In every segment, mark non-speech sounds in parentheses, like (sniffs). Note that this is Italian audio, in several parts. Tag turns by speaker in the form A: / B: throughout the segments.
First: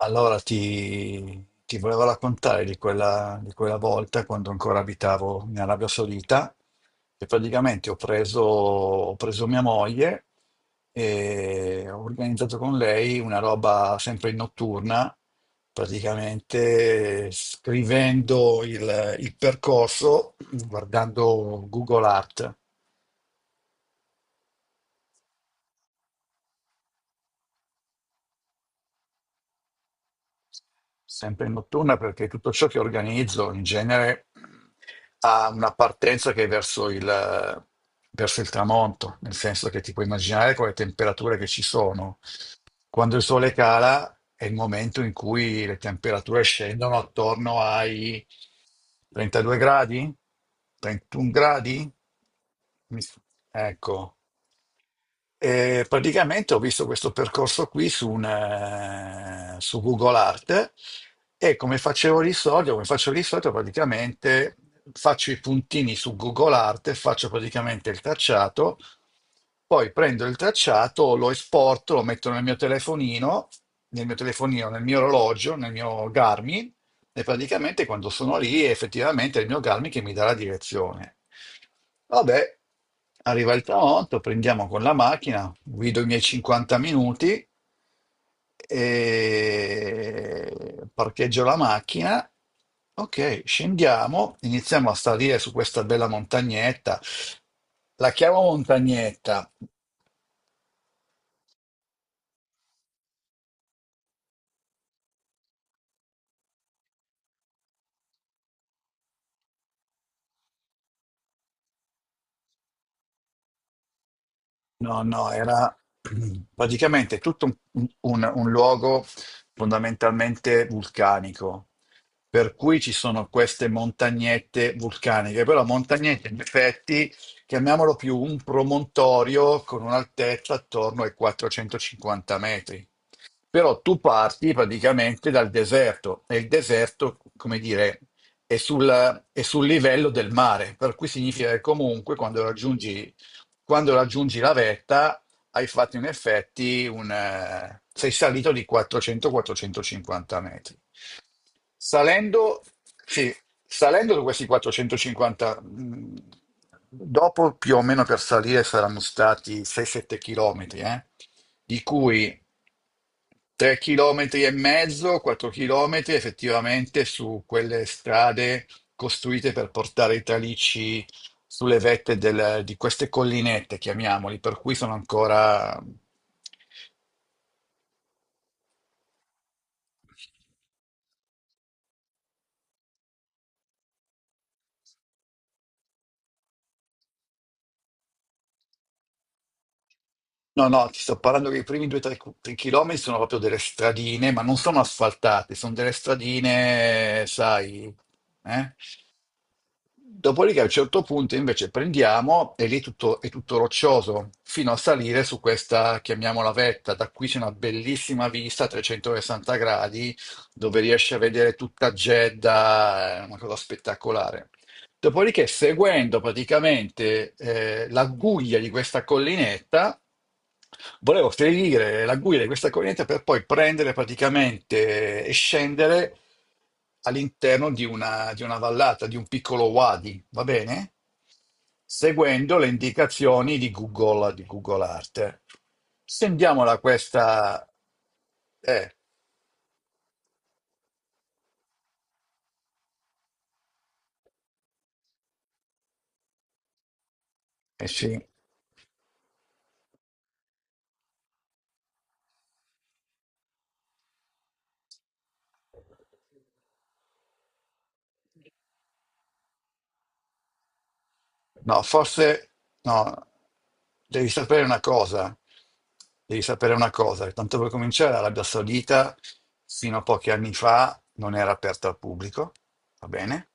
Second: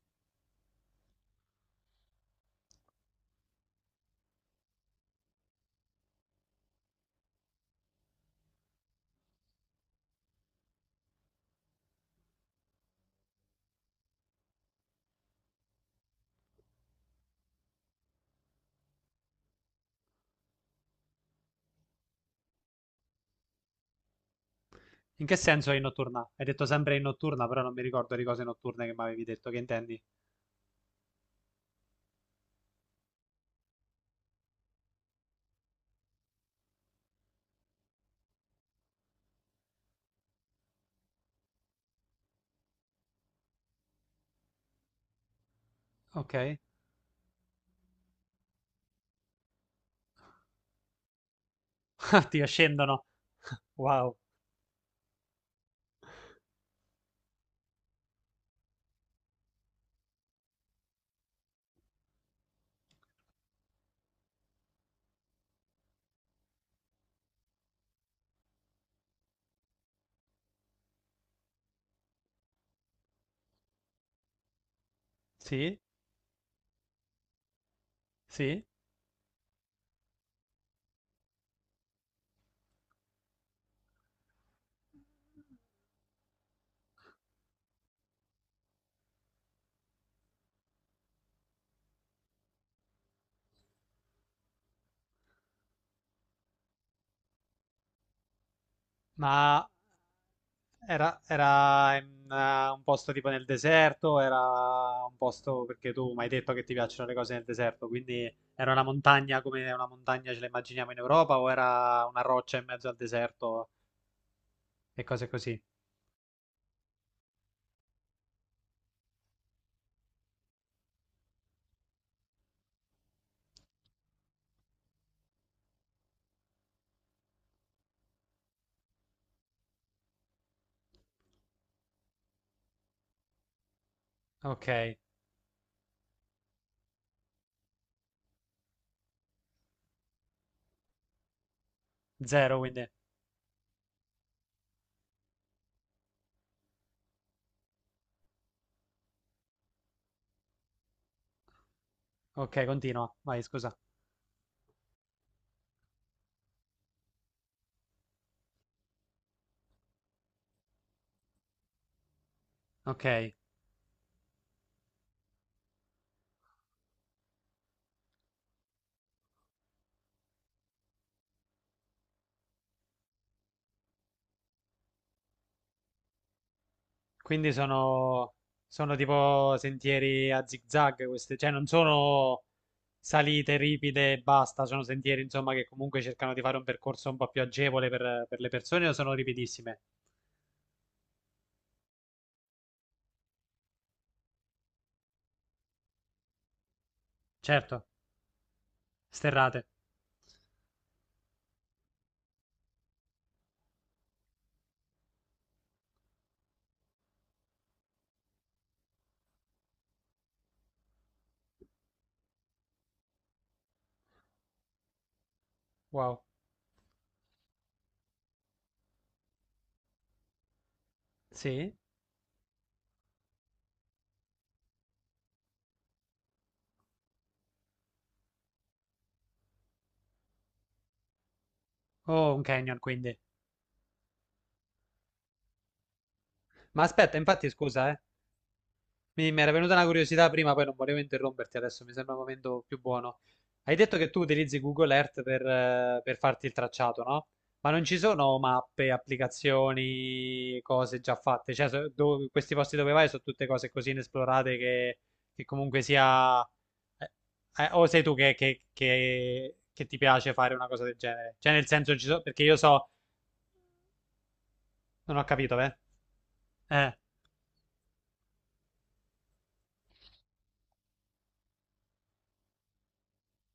A: Allora ti volevo raccontare di quella volta quando ancora abitavo in Arabia Saudita e praticamente ho preso mia moglie e ho organizzato con lei una roba sempre notturna, praticamente scrivendo il percorso guardando Google Art.
B: In che senso è in notturna? Hai detto sempre in notturna, però non mi ricordo di cose notturne che mi avevi detto, che intendi?
A: Sempre in notturna, perché tutto ciò che organizzo in genere ha una partenza che è verso il tramonto, nel senso che ti puoi immaginare con le temperature che ci sono. Quando il sole cala è il momento in cui le
B: Ok.
A: temperature
B: (laughs)
A: scendono attorno ai 32 gradi, 31 gradi.
B: Ah, ti
A: Mi-
B: scendono. Wow.
A: Ecco, e praticamente ho visto questo percorso qui su Google Art, e come facevo di solito, come faccio di solito, praticamente faccio i puntini su Google Art, faccio praticamente il tracciato, poi prendo il tracciato, lo esporto, lo metto nel mio telefonino, nel mio orologio, nel
B: Sì,
A: mio Garmin, e praticamente quando sono lì
B: sì.
A: effettivamente è effettivamente il mio Garmin che mi dà la direzione. Vabbè, arriva il tramonto, prendiamo con la macchina, guido i miei 50 minuti, e parcheggio la macchina. Ok, scendiamo, iniziamo a salire su questa bella montagnetta. La chiamo montagnetta.
B: Ma era, era in, un posto tipo nel deserto, era un posto perché tu mi hai detto che ti piacciono le cose nel deserto, quindi era una montagna come una montagna ce la immaginiamo in Europa o era una roccia in mezzo al deserto
A: No,
B: e cose
A: no,
B: così.
A: era praticamente tutto un luogo fondamentalmente vulcanico, per cui ci sono queste montagnette vulcaniche, però montagnette in effetti, chiamiamolo più un promontorio con un'altezza attorno ai 450 metri. Però tu parti
B: Ok.
A: praticamente dal deserto e il deserto, come dire, è sul livello del mare, per cui significa che comunque quando
B: Zero, quindi.
A: raggiungi, quando raggiungi la vetta hai fatto in effetti sei salito di 400-450 metri.
B: Ok,
A: Salendo,
B: continua.
A: sì,
B: Vai, scusa.
A: salendo da questi 450, dopo più o meno per salire saranno stati 6-7 chilometri, eh? Di cui
B: Ok.
A: tre chilometri e mezzo, quattro chilometri, effettivamente su quelle strade costruite per portare i tralicci sulle vette di queste collinette, chiamiamoli, per cui sono ancora...
B: Quindi sono, sono tipo sentieri a zigzag, queste, cioè non sono salite ripide e basta, sono sentieri insomma che comunque cercano di fare un percorso un po' più agevole per le persone o sono ripidissime?
A: No, no, ti sto parlando che i primi 2-3 chilometri sono proprio delle stradine, ma non sono asfaltate, sono delle stradine, sai,
B: Certo,
A: eh?
B: sterrate.
A: Dopodiché a un certo punto invece prendiamo e è tutto roccioso fino a salire su questa, chiamiamola vetta. Da qui c'è una bellissima vista a 360 gradi dove riesci a vedere tutta Jeddah, è una cosa spettacolare. Dopodiché, seguendo
B: Wow.
A: praticamente la guglia di questa collinetta, volevo
B: Sì?
A: seguire la guglia di questa collinetta per poi prendere praticamente e scendere all'interno di una vallata, di un piccolo wadi, va bene?
B: Oh, un
A: Seguendo le
B: canyon quindi.
A: indicazioni di Google Earth. Scendiamo da
B: Ma aspetta, infatti
A: questa...
B: scusa, eh.
A: Eh,
B: Mi era venuta una curiosità prima, poi non volevo interromperti adesso, mi sembra il momento più buono. Hai detto che tu utilizzi Google Earth per farti il tracciato, no? Ma non
A: eh
B: ci
A: sì.
B: sono mappe, applicazioni, cose già fatte? Cioè, so- do- questi posti dove vai sono tutte cose così inesplorate che comunque sia... eh, o sei tu che, che ti piace fare una cosa del genere? Cioè, nel
A: No,
B: senso, ci so- perché
A: forse
B: io so...
A: no, devi sapere una
B: Non ho
A: cosa,
B: capito, beh.
A: devi sapere una
B: Eh,
A: cosa, che tanto per cominciare l'Arabia Saudita fino a pochi anni fa non era aperta al pubblico, va bene?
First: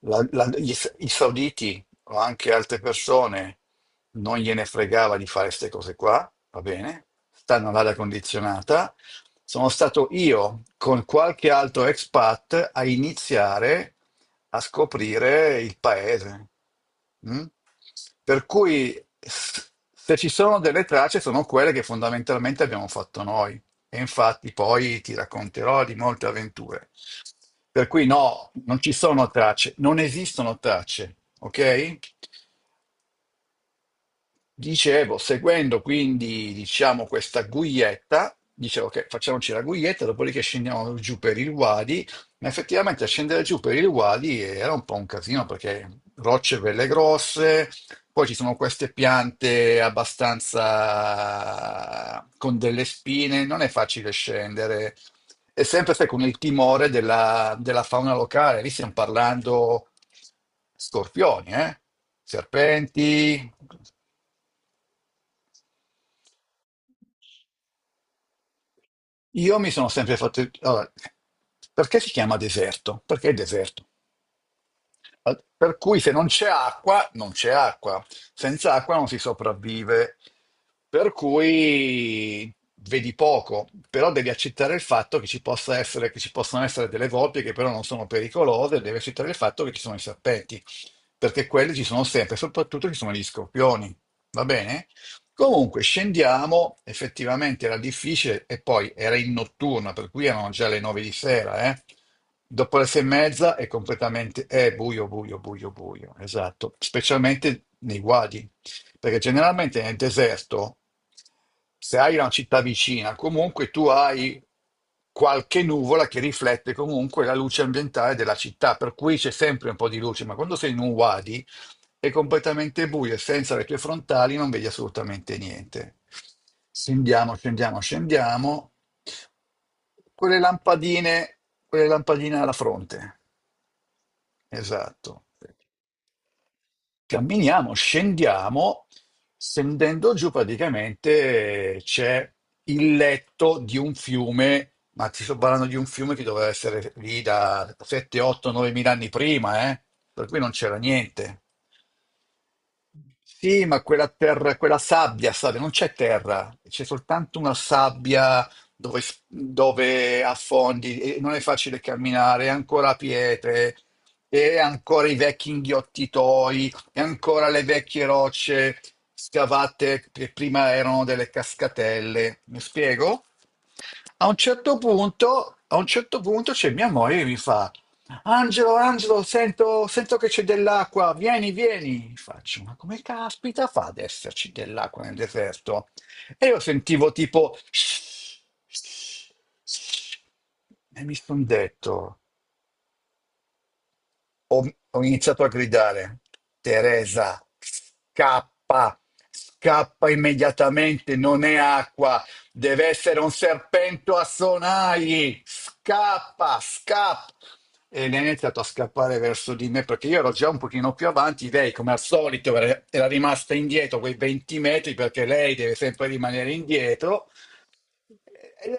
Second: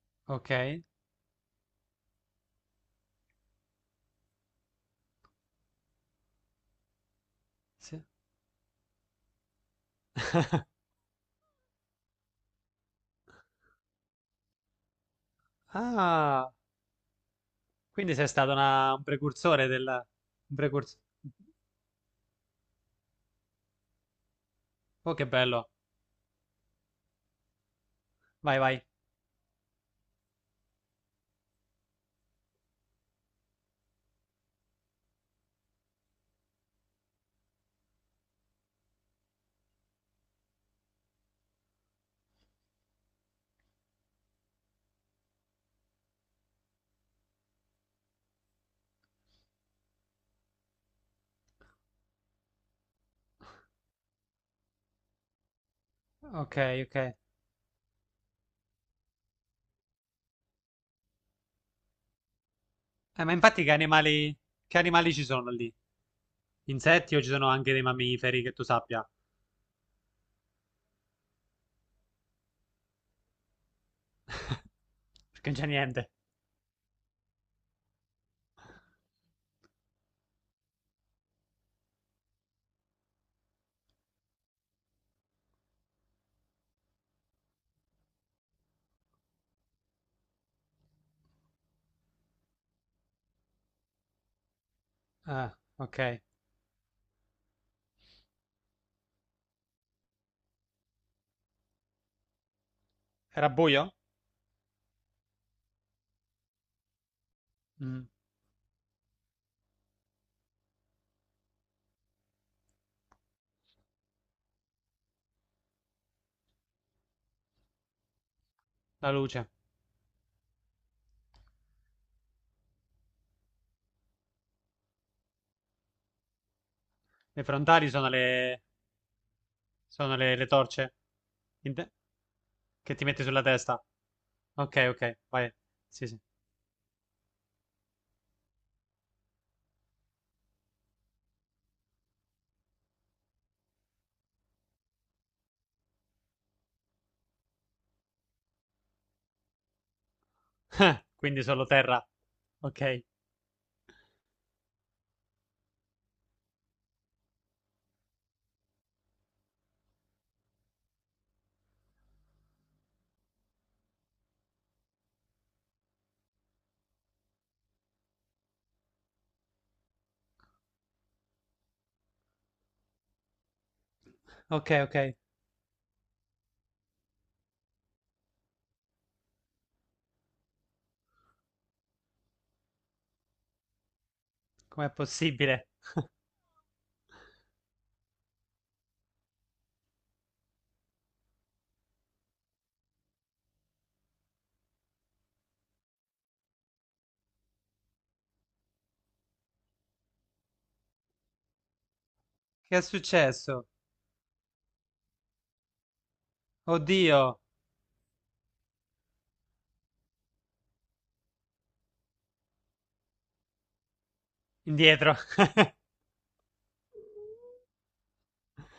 B: ok.
A: I sauditi o anche altre persone non gliene fregava di fare queste cose qua, va bene, stanno all'aria
B: Sì.
A: condizionata. Sono stato io con qualche altro expat a iniziare a scoprire il paese.
B: Ah,
A: Mm?
B: quindi sei
A: Per
B: stato
A: cui
B: una- un precursore del...
A: se ci
B: Un
A: sono delle
B: precursore...
A: tracce sono quelle che fondamentalmente abbiamo fatto noi. E infatti poi ti
B: Oh, che bello.
A: racconterò di molte avventure. Per cui no,
B: Vai,
A: non
B: vai.
A: ci sono tracce, non esistono tracce, ok? Dicevo, seguendo quindi, diciamo, questa guietta, dicevo che facciamoci la guietta, dopodiché scendiamo giù per il Wadi, ma effettivamente scendere giù per il Wadi era un po' un casino perché rocce belle grosse, poi ci sono queste piante abbastanza con delle spine, non è facile scendere. E sempre sai, con il
B: Ok,
A: timore
B: ok.
A: della fauna locale, lì stiamo parlando scorpioni, eh?
B: Ma
A: Serpenti.
B: infatti che animali... Che animali ci sono lì? Insetti o ci sono anche dei mammiferi che tu sappia?
A: Io mi sono sempre fatto... allora, perché si chiama deserto? Perché è deserto.
B: Perché non c'è
A: Per cui se
B: niente.
A: non c'è acqua, non c'è acqua. Senza acqua non si sopravvive. Per cui vedi poco, però devi accettare il fatto che ci possa essere, che ci possono essere delle volpi che però non sono pericolose, devi accettare il fatto che ci sono i serpenti, perché quelli ci sono sempre, soprattutto ci sono gli scorpioni. Va bene?
B: Ah,
A: Comunque
B: ok.
A: scendiamo, effettivamente era difficile e poi era in notturna, per cui erano già le nove di sera, eh. Dopo le sei e
B: Era
A: mezza è
B: buio?
A: completamente è buio, buio, buio, buio, esatto, specialmente nei
B: Mm,
A: guadi, perché generalmente nel deserto, se hai una città vicina, comunque tu hai qualche nuvola che riflette comunque la luce ambientale della città, per
B: la
A: cui c'è
B: luce.
A: sempre un po' di luce, ma quando sei in un wadi è completamente buio e senza le tue frontali non vedi assolutamente niente. Scendiamo,
B: Le
A: scendiamo,
B: frontali sono le...
A: scendiamo.
B: Sono
A: Quelle
B: le torce
A: lampadine,
B: in-
A: quelle
B: te-
A: lampadine alla
B: che ti
A: fronte.
B: metti sulla testa. Ok, ok,
A: Esatto.
B: vai. Sì, sì.
A: Camminiamo, scendiamo. Scendendo giù praticamente c'è il letto di un fiume, ma ti sto parlando di un fiume che doveva essere lì da 7, 8, 9 mila anni prima, eh? Per cui non c'era
B: (laughs)
A: niente.
B: Quindi solo terra. Ok.
A: Sì, ma quella, terra, quella sabbia, sabbia, non c'è terra, c'è soltanto una sabbia dove, dove affondi e non è facile camminare, è ancora pietre, e ancora i vecchi inghiottitoi, e ancora le vecchie rocce scavate che prima erano delle cascatelle. Mi spiego? A un
B: Ok,
A: certo
B: ok.
A: punto, a un certo punto c'è mia moglie che mi fa, Angelo, Angelo, sento, sento che c'è dell'acqua, vieni, vieni. Faccio, ma come caspita fa ad esserci
B: Com'è
A: dell'acqua nel
B: possibile?
A: deserto? E io sentivo tipo... (sniffs) E mi sono detto, ho iniziato a gridare, Teresa, scappa, scappa immediatamente, non è acqua,
B: Che è
A: deve essere un
B: successo?
A: serpento a sonagli, scappa, scappa.
B: Oddio,
A: E lei ha iniziato a scappare verso di me perché io ero già un pochino più avanti, lei come al solito era rimasta indietro quei 20 metri
B: indietro.
A: perché lei
B: (laughs)
A: deve sempre rimanere indietro e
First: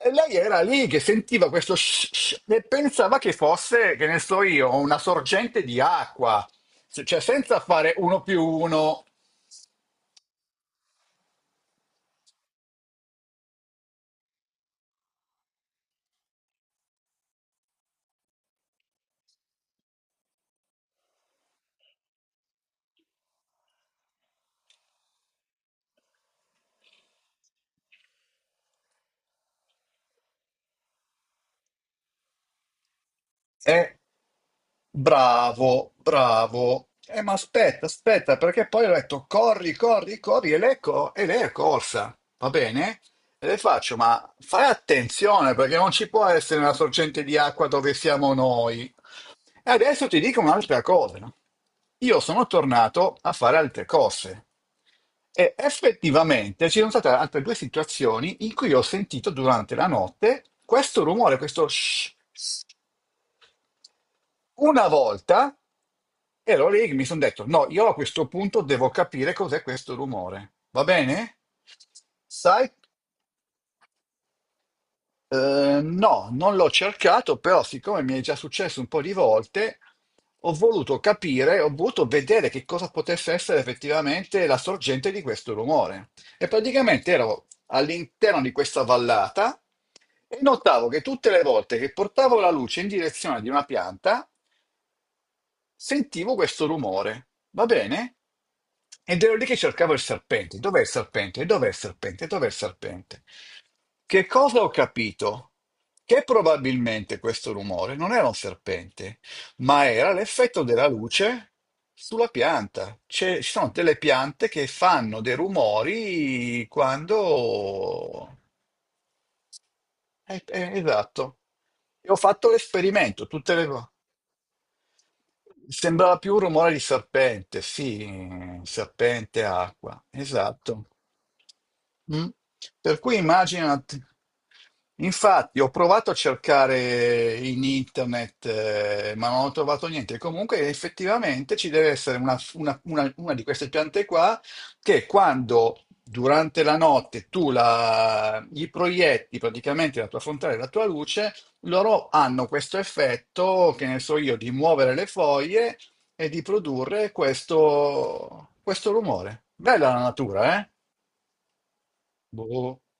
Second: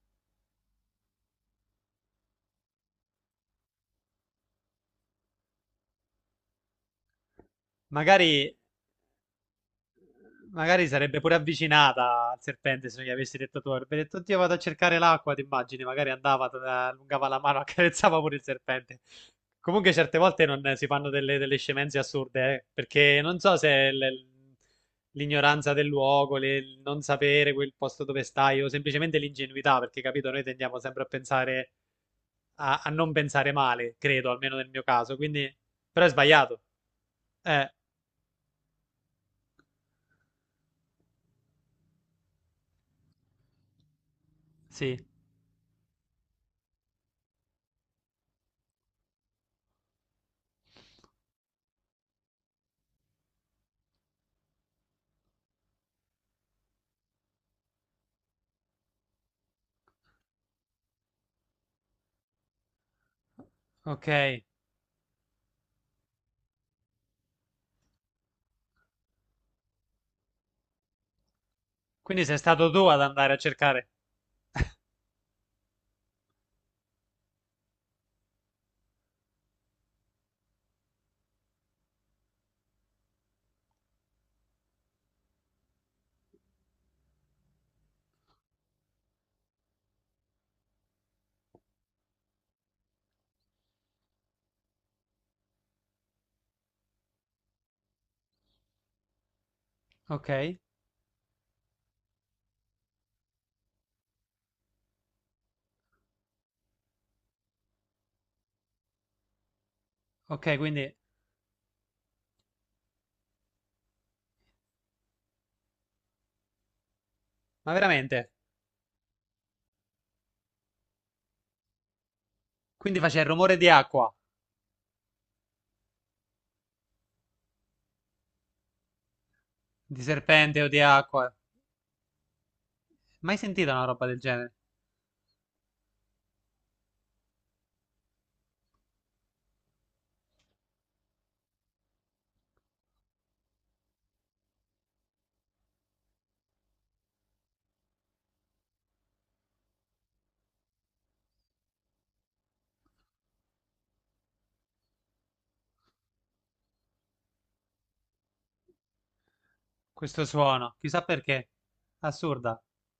A: e- e lei era lì che sentiva questo sh- sh- e pensava che fosse, che ne so io, una sorgente di acqua. Cioè senza fare uno più
B: Magari,
A: uno.
B: magari sarebbe pure avvicinata al serpente se non gli avessi detto tu. Avrebbe detto, oddio, vado a cercare l'acqua, ti immagini? Magari andava, t- allungava la mano, (laughs) accarezzava pure il serpente. Comunque certe volte non, si fanno delle, delle scemenze assurde, perché non so se l- l'ignoranza del luogo, le- il non sapere quel posto dove stai o semplicemente l'ingenuità, perché capito, noi tendiamo sempre a pensare, a, a non pensare male,
A: Eh,
B: credo, almeno nel mio caso, quindi...
A: bravo,
B: Però è sbagliato.
A: bravo. Ma
B: Eh,
A: aspetta, aspetta, perché poi ho detto corri, corri, corri, e lei è corsa, va bene? E le faccio, ma fai
B: sì.
A: attenzione perché non ci può essere una sorgente di acqua dove siamo noi. E adesso ti dico un'altra cosa. No? Io sono tornato a fare altre cose e effettivamente ci sono state altre due situazioni in cui ho sentito durante la notte questo rumore, questo shh, shh.
B: Ok,
A: Una volta, e allora lì che mi sono detto, no, io a questo punto devo capire cos'è questo rumore. Va bene?
B: quindi sei
A: Sai?
B: stato tu ad andare a cercare.
A: No, non l'ho cercato, però siccome mi è già successo un po' di volte, ho voluto capire, ho voluto vedere che cosa potesse essere effettivamente la sorgente di questo rumore. E praticamente ero all'interno di questa vallata e notavo che tutte le volte che portavo la luce in direzione di una pianta, sentivo questo rumore, va bene? Ed ero lì che cercavo il serpente.
B: Ok,
A: Dov'è il serpente? Dov'è il serpente? Dov'è il serpente? Che cosa ho capito? Che probabilmente questo rumore non era un serpente, ma era
B: ok,
A: l'effetto della
B: quindi...
A: luce sulla pianta. Ci sono delle piante che fanno dei rumori
B: Ma veramente?
A: quando... esatto. E ho fatto
B: Quindi faceva
A: l'esperimento
B: il
A: tutte
B: rumore
A: le
B: di
A: volte.
B: acqua,
A: Sembrava più un rumore di serpente, sì, serpente,
B: di
A: acqua,
B: serpente o di
A: esatto.
B: acqua.
A: Mm? Per cui
B: Mai sentita una
A: immaginati,
B: roba del genere?
A: infatti ho provato a cercare in internet, ma non ho trovato niente. Comunque effettivamente ci deve essere una di queste piante qua che quando durante la notte tu la, gli proietti praticamente la tua frontale, la tua luce, loro hanno questo effetto, che ne so io, di muovere le foglie e di produrre questo rumore. Bella la
B: Questo
A: natura, eh?
B: suono, chissà perché. Assurda.
A: Boh.